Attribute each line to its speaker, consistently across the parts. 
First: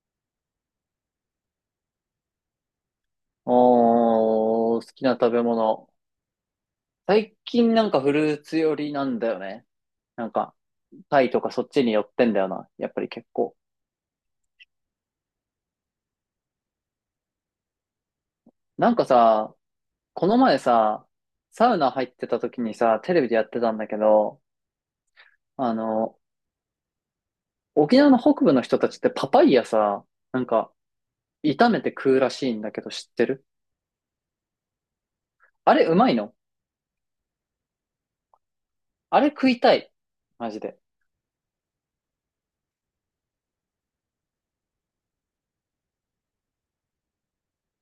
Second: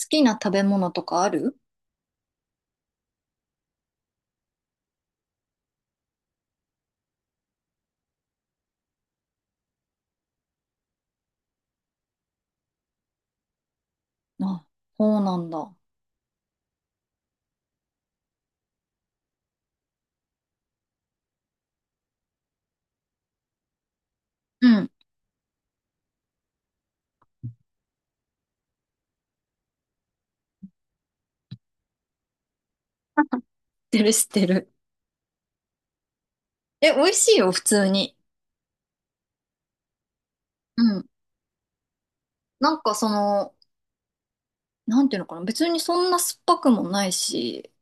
Speaker 1: 好きな食べ物とかある？
Speaker 2: おー、好きな食べ物。最近なんかフルーツ寄りなんだよね。なんか、タイとかそっちに寄ってんだよな。やっぱり結構。
Speaker 1: あ、そうなんだ。
Speaker 2: なんかさ、この前さ、サウナ入ってた時にさ、テレビでやってたんだけど、
Speaker 1: うん。知っ
Speaker 2: あの、沖縄の北部の人たちってパパイヤさ、なんか、炒めて食うらしいんだけど知ってる？
Speaker 1: てる、知ってる。
Speaker 2: あれうまいの？
Speaker 1: え、美味しいよ、普通に。
Speaker 2: あれ食いたい。マジで。
Speaker 1: うん。なんかその、なんていうのかな、別にそんな酸っぱくもないし、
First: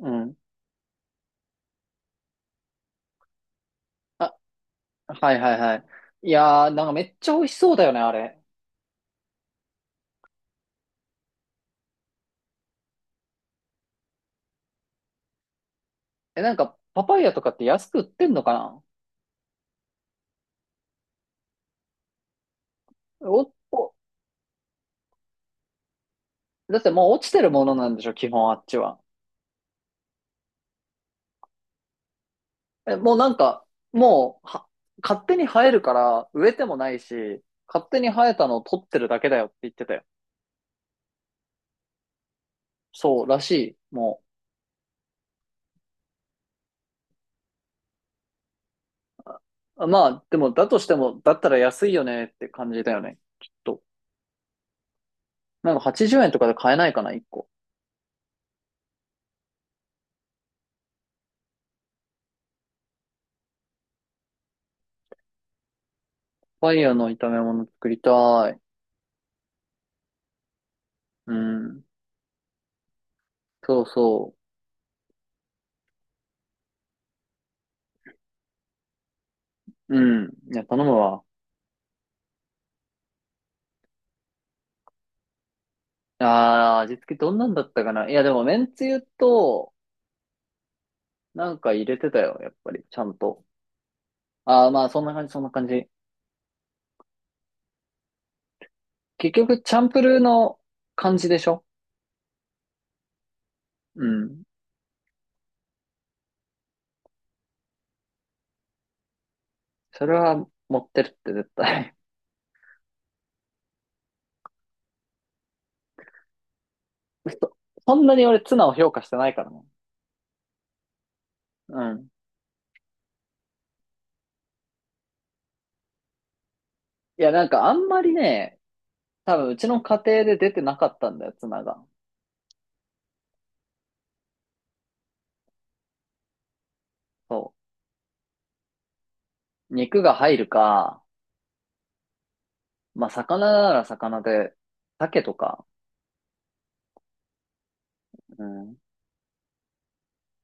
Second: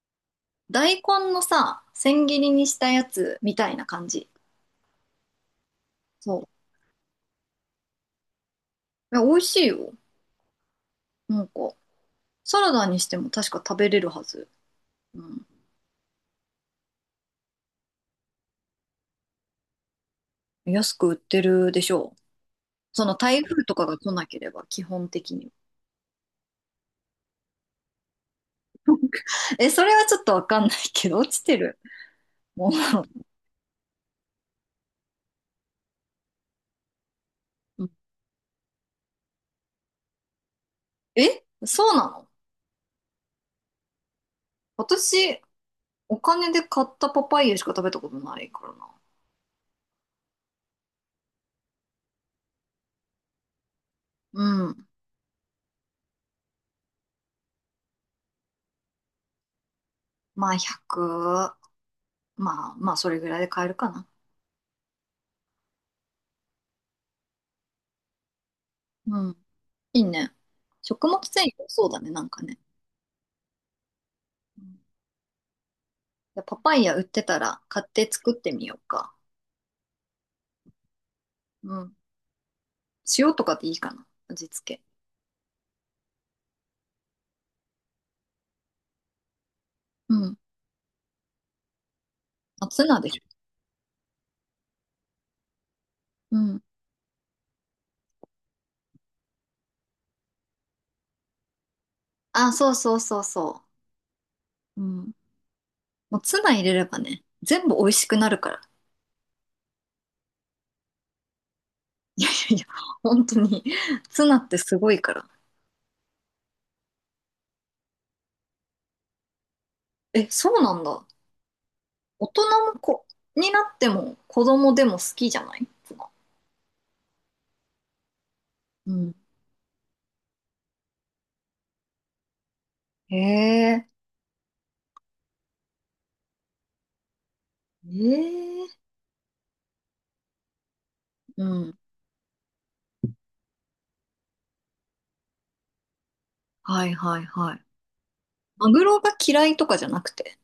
Speaker 2: うん。
Speaker 1: 大根のさ、千切りにしたやつみたいな感じ。
Speaker 2: あ、はいはいはい。い
Speaker 1: そ
Speaker 2: やー、なんかめっちゃ美味しそうだよね、あれ。
Speaker 1: う。え、美味しいよ。なんか、サラダにしても確か食べれるはず。うん。
Speaker 2: え、なんか、パパイヤとかって安く売ってんのかな？
Speaker 1: 安く売ってるでしょう。その台
Speaker 2: お、
Speaker 1: 風とか
Speaker 2: お、
Speaker 1: が来なければ、基本的に。
Speaker 2: だってもう落ちてるものなんでしょ、基本あっちは。
Speaker 1: え、それはちょっとわかんないけど、落ちてる。も
Speaker 2: え、もうなんか、もう、は、勝手に生えるから、植えてもないし、勝
Speaker 1: う。
Speaker 2: 手に生えたのを取ってるだけだよって言ってたよ。
Speaker 1: え、そうなの？
Speaker 2: そう、らしい、も
Speaker 1: 私、お金で買ったパパイヤしか食べたことないからな。
Speaker 2: う。あまあ、でも、だとしても、だったら安いよねって感じだよね、きっと。
Speaker 1: うん。
Speaker 2: なんか80円とかで買えないかな、1個。
Speaker 1: まあ、100。まあ、まあ、それぐらいで買えるかな。
Speaker 2: パパイヤの炒め物作りたい。
Speaker 1: うん。いいね。食物
Speaker 2: う
Speaker 1: 繊維、
Speaker 2: ん。
Speaker 1: そうだね、なんかね。
Speaker 2: そうそ
Speaker 1: うん。いや、パパイヤ売ってたら買って作ってみようか。
Speaker 2: う。うん。いや、頼むわ。
Speaker 1: うん。塩とかでいいかな。味付け。
Speaker 2: ああ、味付けどんなんだったかな。いや、でも、めんつゆと、
Speaker 1: うん。
Speaker 2: なんか入れてたよ、やっ
Speaker 1: まあ、
Speaker 2: ぱ
Speaker 1: ツ
Speaker 2: り、ち
Speaker 1: ナ
Speaker 2: ゃ
Speaker 1: で
Speaker 2: ん
Speaker 1: しょ。
Speaker 2: と。ああ、まあ、そんな感じ、そんな感じ。
Speaker 1: うん。
Speaker 2: 結局、チャンプルーの感じでしょ？
Speaker 1: あ、そうそうそうそ
Speaker 2: うん。
Speaker 1: う。うん。もうツナ入れればね、全部美味しくなるから。
Speaker 2: それは持ってるって絶対。
Speaker 1: いやいやいや、本当に。ツナってすごいから。
Speaker 2: そ、そんなに俺、ツナを評価してないからね。
Speaker 1: え、そうなんだ。
Speaker 2: うん。
Speaker 1: 大人も子になっても子供でも好きじゃないツナ。
Speaker 2: いや、なんか、あんまりね、
Speaker 1: うん。
Speaker 2: 多分、うちの家庭で出てなかったんだよ、ツナが。
Speaker 1: へえ。
Speaker 2: そ
Speaker 1: ええ。
Speaker 2: う。肉が入るか、
Speaker 1: うん。
Speaker 2: まあ、魚なら魚で、鮭とか、
Speaker 1: はいはいはい。
Speaker 2: う
Speaker 1: マ
Speaker 2: ん。い
Speaker 1: グロが嫌いとかじゃなくて。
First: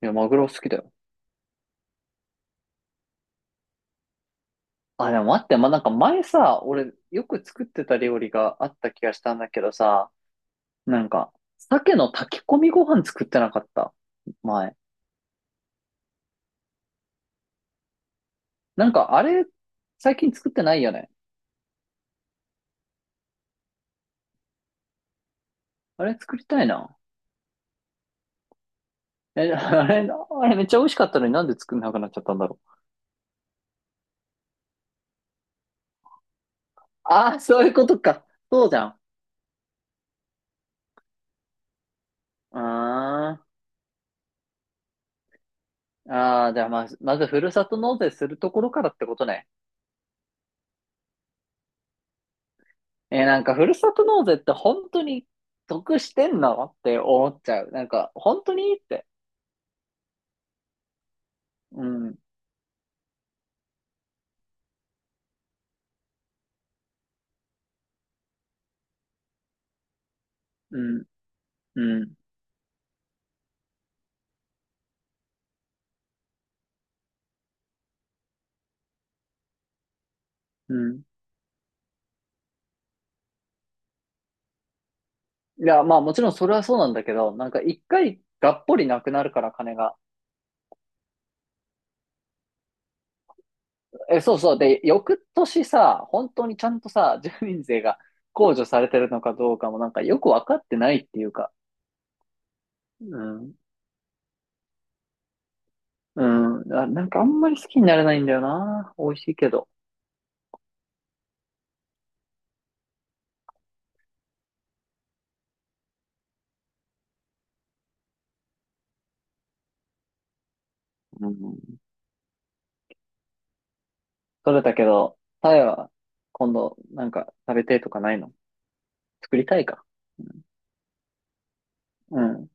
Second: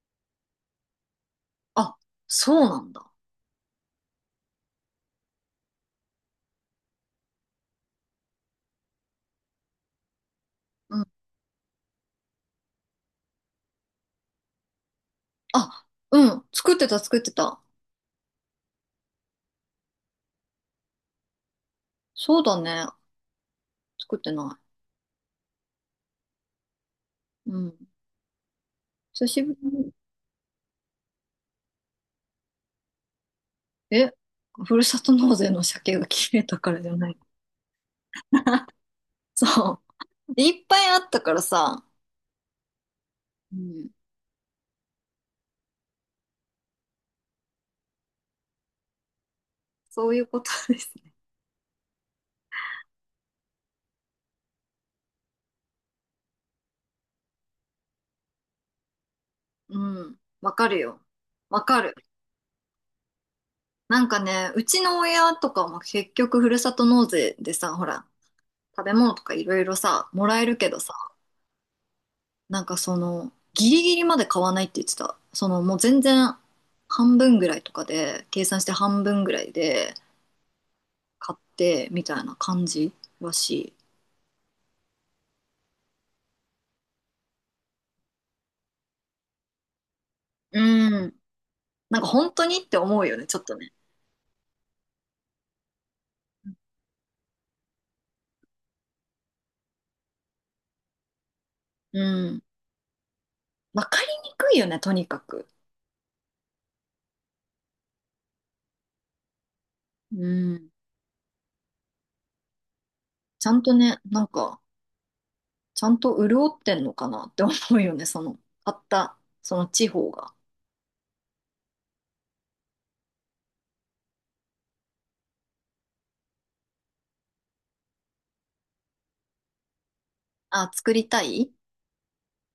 Speaker 2: や、マグロ好きだよ。
Speaker 1: あ、そうなんだ。
Speaker 2: あ、でも待って、ま、なんか前さ、俺よく作ってた料理があった気がしたんだけどさ、
Speaker 1: う
Speaker 2: な
Speaker 1: ん。
Speaker 2: んか、鮭の炊き込みご飯作ってなかった、前。
Speaker 1: あ、うん。作ってた作ってた。
Speaker 2: なんかあれ、最近作ってないよね。
Speaker 1: そうだね。作ってな
Speaker 2: あれ作りたいな。
Speaker 1: い。うん。久し
Speaker 2: え、
Speaker 1: ぶり
Speaker 2: あ
Speaker 1: に。
Speaker 2: れ、あれめっちゃ美味しかったのになんで作んなくなっちゃったんだろう。
Speaker 1: え、ふるさと納税の鮭が切れたからじゃない？
Speaker 2: ああ、そういうことか。そう じゃん。
Speaker 1: そう。いっぱいあったからさ。
Speaker 2: あ
Speaker 1: うん。
Speaker 2: ーあー、じゃあまず、まずふるさと納税するところからってことね。
Speaker 1: そういうことですね。
Speaker 2: なんかふるさと納税って本当に得してんのって思っちゃう。なんか、本当にって。
Speaker 1: うん。わかるよ。わか
Speaker 2: う
Speaker 1: る。
Speaker 2: ん、
Speaker 1: なんかね、うちの親とかも結局ふるさと納税でさ、ほら、食べ物とかいろいろさ、もらえるけ
Speaker 2: う
Speaker 1: どさ、
Speaker 2: ん、うん、
Speaker 1: なんかその、ギリギリまで買わないって言ってた。その、もう全然半分ぐらいとかで、計算して半分ぐらいで
Speaker 2: うん。
Speaker 1: 買って、みたいな感じらし
Speaker 2: いや、まあもちろんそれはそうなんだけど、なんか一回がっぽりなくなるから金が。
Speaker 1: い。うん。なんか本当にって思うよね、ちょっとね。
Speaker 2: え、そうそう。で、翌年さ、本当にちゃんとさ、住民税が控除されてるのかどうかもなんかよくわかってないっていうか。
Speaker 1: うん。
Speaker 2: うん。
Speaker 1: わかりにくいよね、とにかく。
Speaker 2: うん。なんかあんまり好きになれないんだよな。美味しいけど。
Speaker 1: うん。ちゃんとね、なんか、ちゃんと潤ってんのかなって思うよね、その、買った、その地方が。
Speaker 2: うん。それだけど、タイは今度なんか食べてとかないの？作りたいか。
Speaker 1: あ、作りたい。
Speaker 2: うん。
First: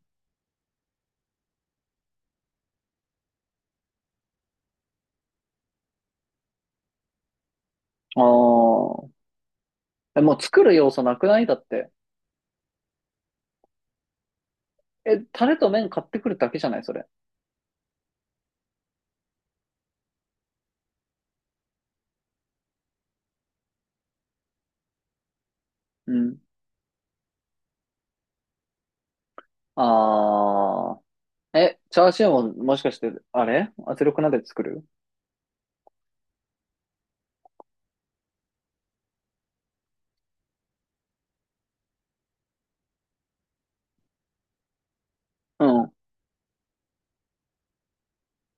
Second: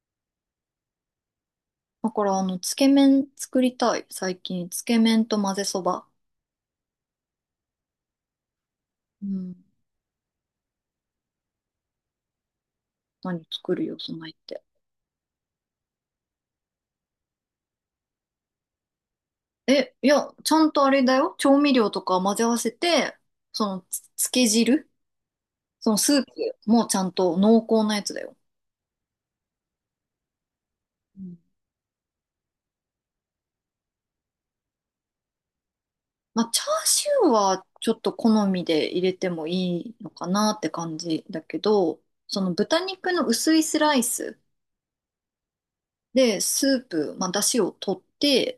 Speaker 1: だから、あの、つけ麺作りたい。最近、つけ麺と混ぜそば。
Speaker 2: あ
Speaker 1: うん。
Speaker 2: あ。え、もう作る要素なくないだって。
Speaker 1: 何作るよ、そないって。
Speaker 2: え、タレと麺買ってくるだけじゃないそれ。
Speaker 1: え、いや、ちゃんとあれだよ。調味料とか混ぜ合わせて、その、つけ汁、その
Speaker 2: う
Speaker 1: スープ
Speaker 2: ん。
Speaker 1: もちゃんと濃厚なやつだよ。
Speaker 2: あ
Speaker 1: うん。
Speaker 2: ー。え、チャーシューももしかして、あれ圧力鍋で作る？
Speaker 1: まあ、チャーシューはちょっと好みで入れてもいいのかなって感じだけど、その豚肉の薄いスライス。
Speaker 2: うん。は
Speaker 1: で、スープ、まあ、出汁を取って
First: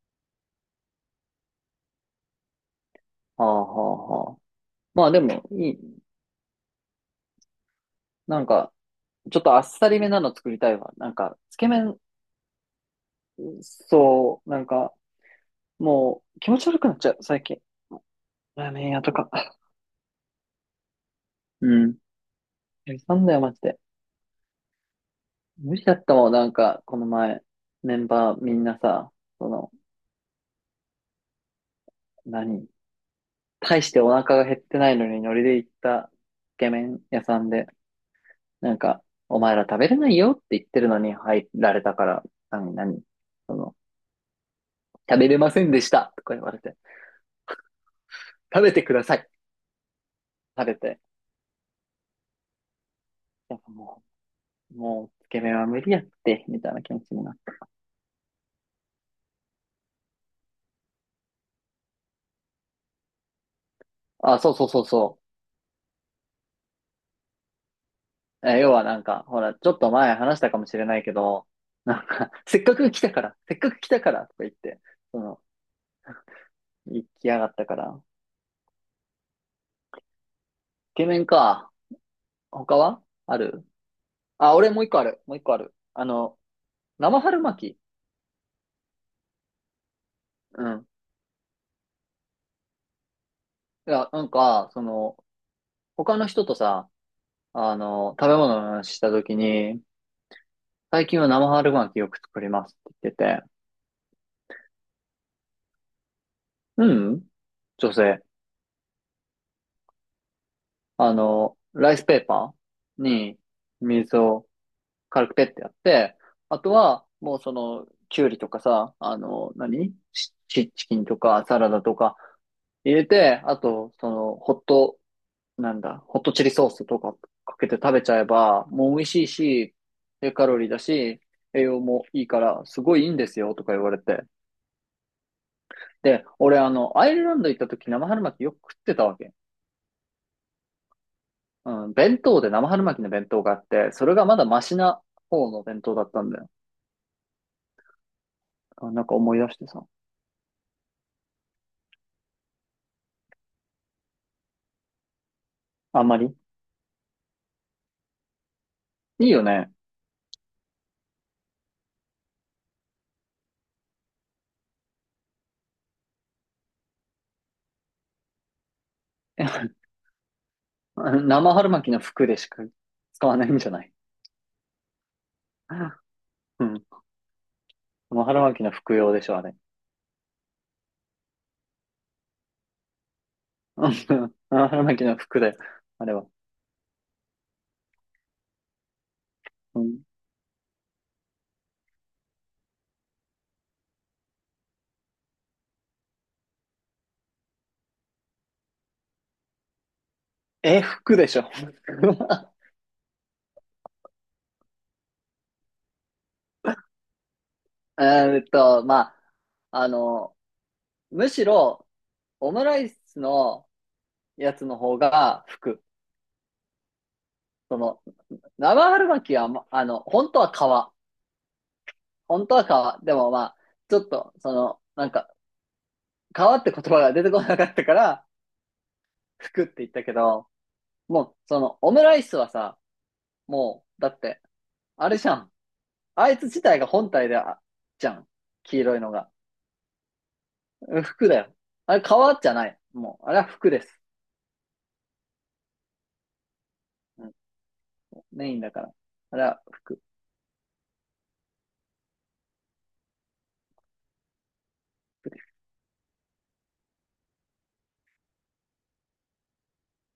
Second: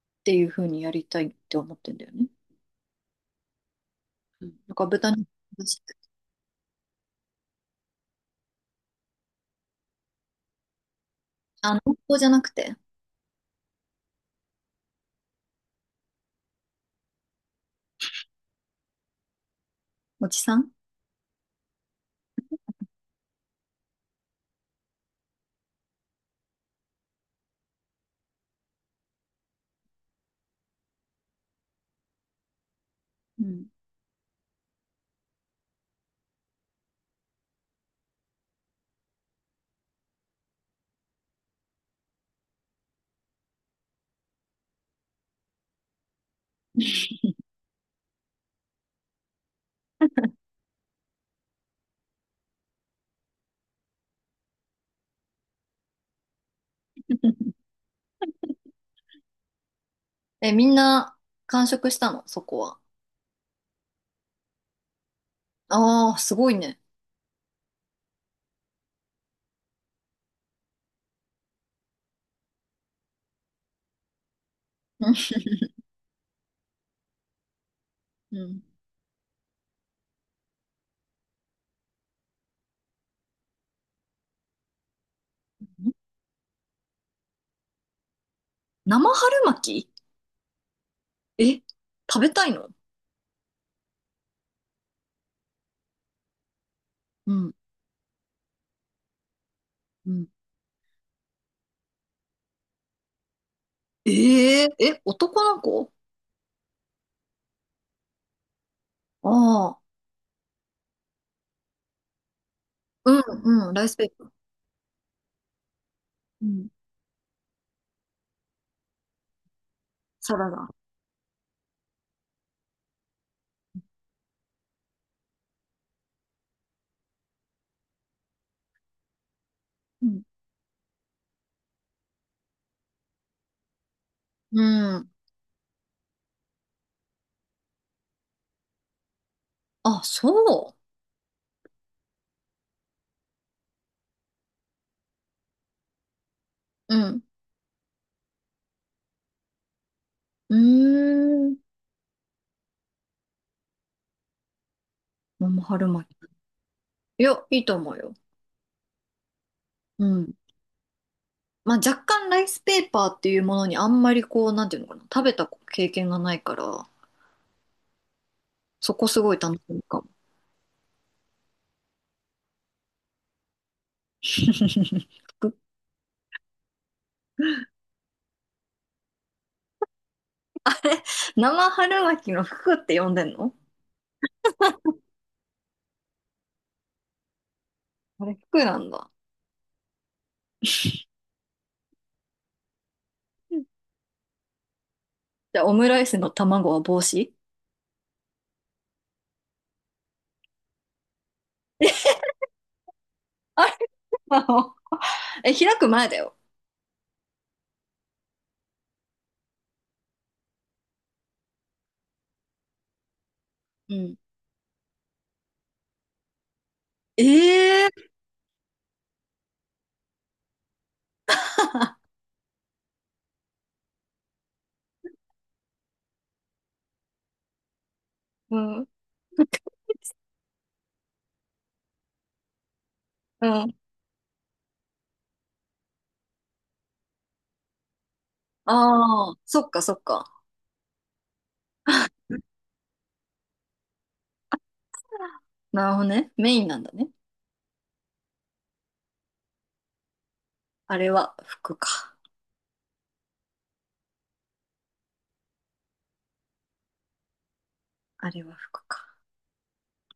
Speaker 1: っていう風にやりたいって思ってんだよね。
Speaker 2: あはあはあ。
Speaker 1: なんか
Speaker 2: ま
Speaker 1: 豚
Speaker 2: あ
Speaker 1: 肉
Speaker 2: で
Speaker 1: の
Speaker 2: も、
Speaker 1: 出
Speaker 2: い
Speaker 1: 汁。
Speaker 2: い。なんか、ちょっとあっさりめなの作りたいわ。なんか、つけ
Speaker 1: あ、濃
Speaker 2: 麺、
Speaker 1: 厚じゃなくて、
Speaker 2: そう、なんか、もう気持ち悪くなっちゃう、最近。ラーメン屋とか。
Speaker 1: おじさん。
Speaker 2: うん。なんだよ、マジで。無理だったもん、なんか、この前、メンバーみんなさ、その、何？
Speaker 1: うん。
Speaker 2: 大してお腹が減ってないのにノリで行ったつけ麺屋さんで、なんか、お前ら食べれないよって言ってるのに入られたから、何、何、その、食べれませんでしたとか言われて、食べてください、食べて、やっぱもう、もう、つけ麺は無理やって、みたいな気持ちになっ
Speaker 1: え、みんな完食したの、そこは。
Speaker 2: た。あ、そうそうそうそ
Speaker 1: ああ、すごいね。
Speaker 2: う。え、要はなんか、ほら、ちょっと前話したかもしれないけど、なんか、せっかく来たから、せっかく来たからとか言って、
Speaker 1: うん。
Speaker 2: その、行きやがったから、
Speaker 1: うん。
Speaker 2: つけ麺か、他はある？あ、俺もう一個ある。もう一個ある。生春巻き。
Speaker 1: 生春巻き？
Speaker 2: うん。
Speaker 1: え、食べたいの？
Speaker 2: いや、なんか、その、他の人とさ、
Speaker 1: うん。
Speaker 2: あの、食べ物の話したときに、
Speaker 1: うん。
Speaker 2: 最近は生春巻きよく作りますって言ってて、
Speaker 1: えー、え、男の子？
Speaker 2: うん、女性、
Speaker 1: ああ、
Speaker 2: ライスペーパー
Speaker 1: うん、
Speaker 2: に
Speaker 1: うん、ライスペー
Speaker 2: 水
Speaker 1: パー。
Speaker 2: を軽くペッてやって、
Speaker 1: う
Speaker 2: あ
Speaker 1: ん。
Speaker 2: とは、もうその、きゅうりとかさ、あの、何？チ
Speaker 1: サラダ。
Speaker 2: チキンとかサラダとか入れて、あと、その、ホットなんだ、ホットチリソースとかかけて食べちゃえば、もう美味しいし、
Speaker 1: うん。
Speaker 2: 低カロリーだし、栄養もいいから、すごいいいんですよ、とか言われて。
Speaker 1: うん。
Speaker 2: で、俺、あの、アイルランド行った時、生春巻きよく食ってたわけ。
Speaker 1: あ、そ
Speaker 2: うん、弁当で生春巻きの弁当があって、それがまだマシな方の弁当だったんだよ。
Speaker 1: う。うん。
Speaker 2: あなんか思い出してさ。
Speaker 1: うーん。桃春
Speaker 2: あ
Speaker 1: 巻
Speaker 2: んま
Speaker 1: き。
Speaker 2: り。
Speaker 1: いや、いいと思うよ。
Speaker 2: いいよね。
Speaker 1: うん。まあ若干ライスペーパーっていうものにあんまりこう、なんていうのかな、食べた経験がないから、そこすごい楽しみ かも。
Speaker 2: 生春巻きの服でしか使わないんじゃない？
Speaker 1: 服？
Speaker 2: うん。生春巻きの服用でしょ、あれ。
Speaker 1: 生春巻きの服って呼んでんの？
Speaker 2: うん、生春巻きの服で、あれは。
Speaker 1: あれ服なんだ。
Speaker 2: うん。
Speaker 1: うん。じゃあオムライスの卵は帽子？
Speaker 2: え、服でしょう？
Speaker 1: あれなの？え、開く前だよ。
Speaker 2: ーんと、まあ、むしろ、オムライスの
Speaker 1: うん。
Speaker 2: やつの方が服。そ
Speaker 1: え
Speaker 2: の、
Speaker 1: え。
Speaker 2: 生春巻きは、まあの、本当は皮。本当は皮。でもまあ、ちょっと、その、なんか、皮って言葉が出てこなかったから、
Speaker 1: うん。
Speaker 2: 服って言ったけど、もう、その、オムライスはさ、
Speaker 1: うん。
Speaker 2: もう、だって、あれじゃん。あいつ自体が本体であ、じゃん。黄色いの
Speaker 1: あ
Speaker 2: が。
Speaker 1: あ、そっかそっか。
Speaker 2: うん服だよ。あれ、皮じゃない。もう、あれは服です。
Speaker 1: なるほどね。メインなんだね。
Speaker 2: なんかメインだから。あら、
Speaker 1: あれは服か。あれは服か。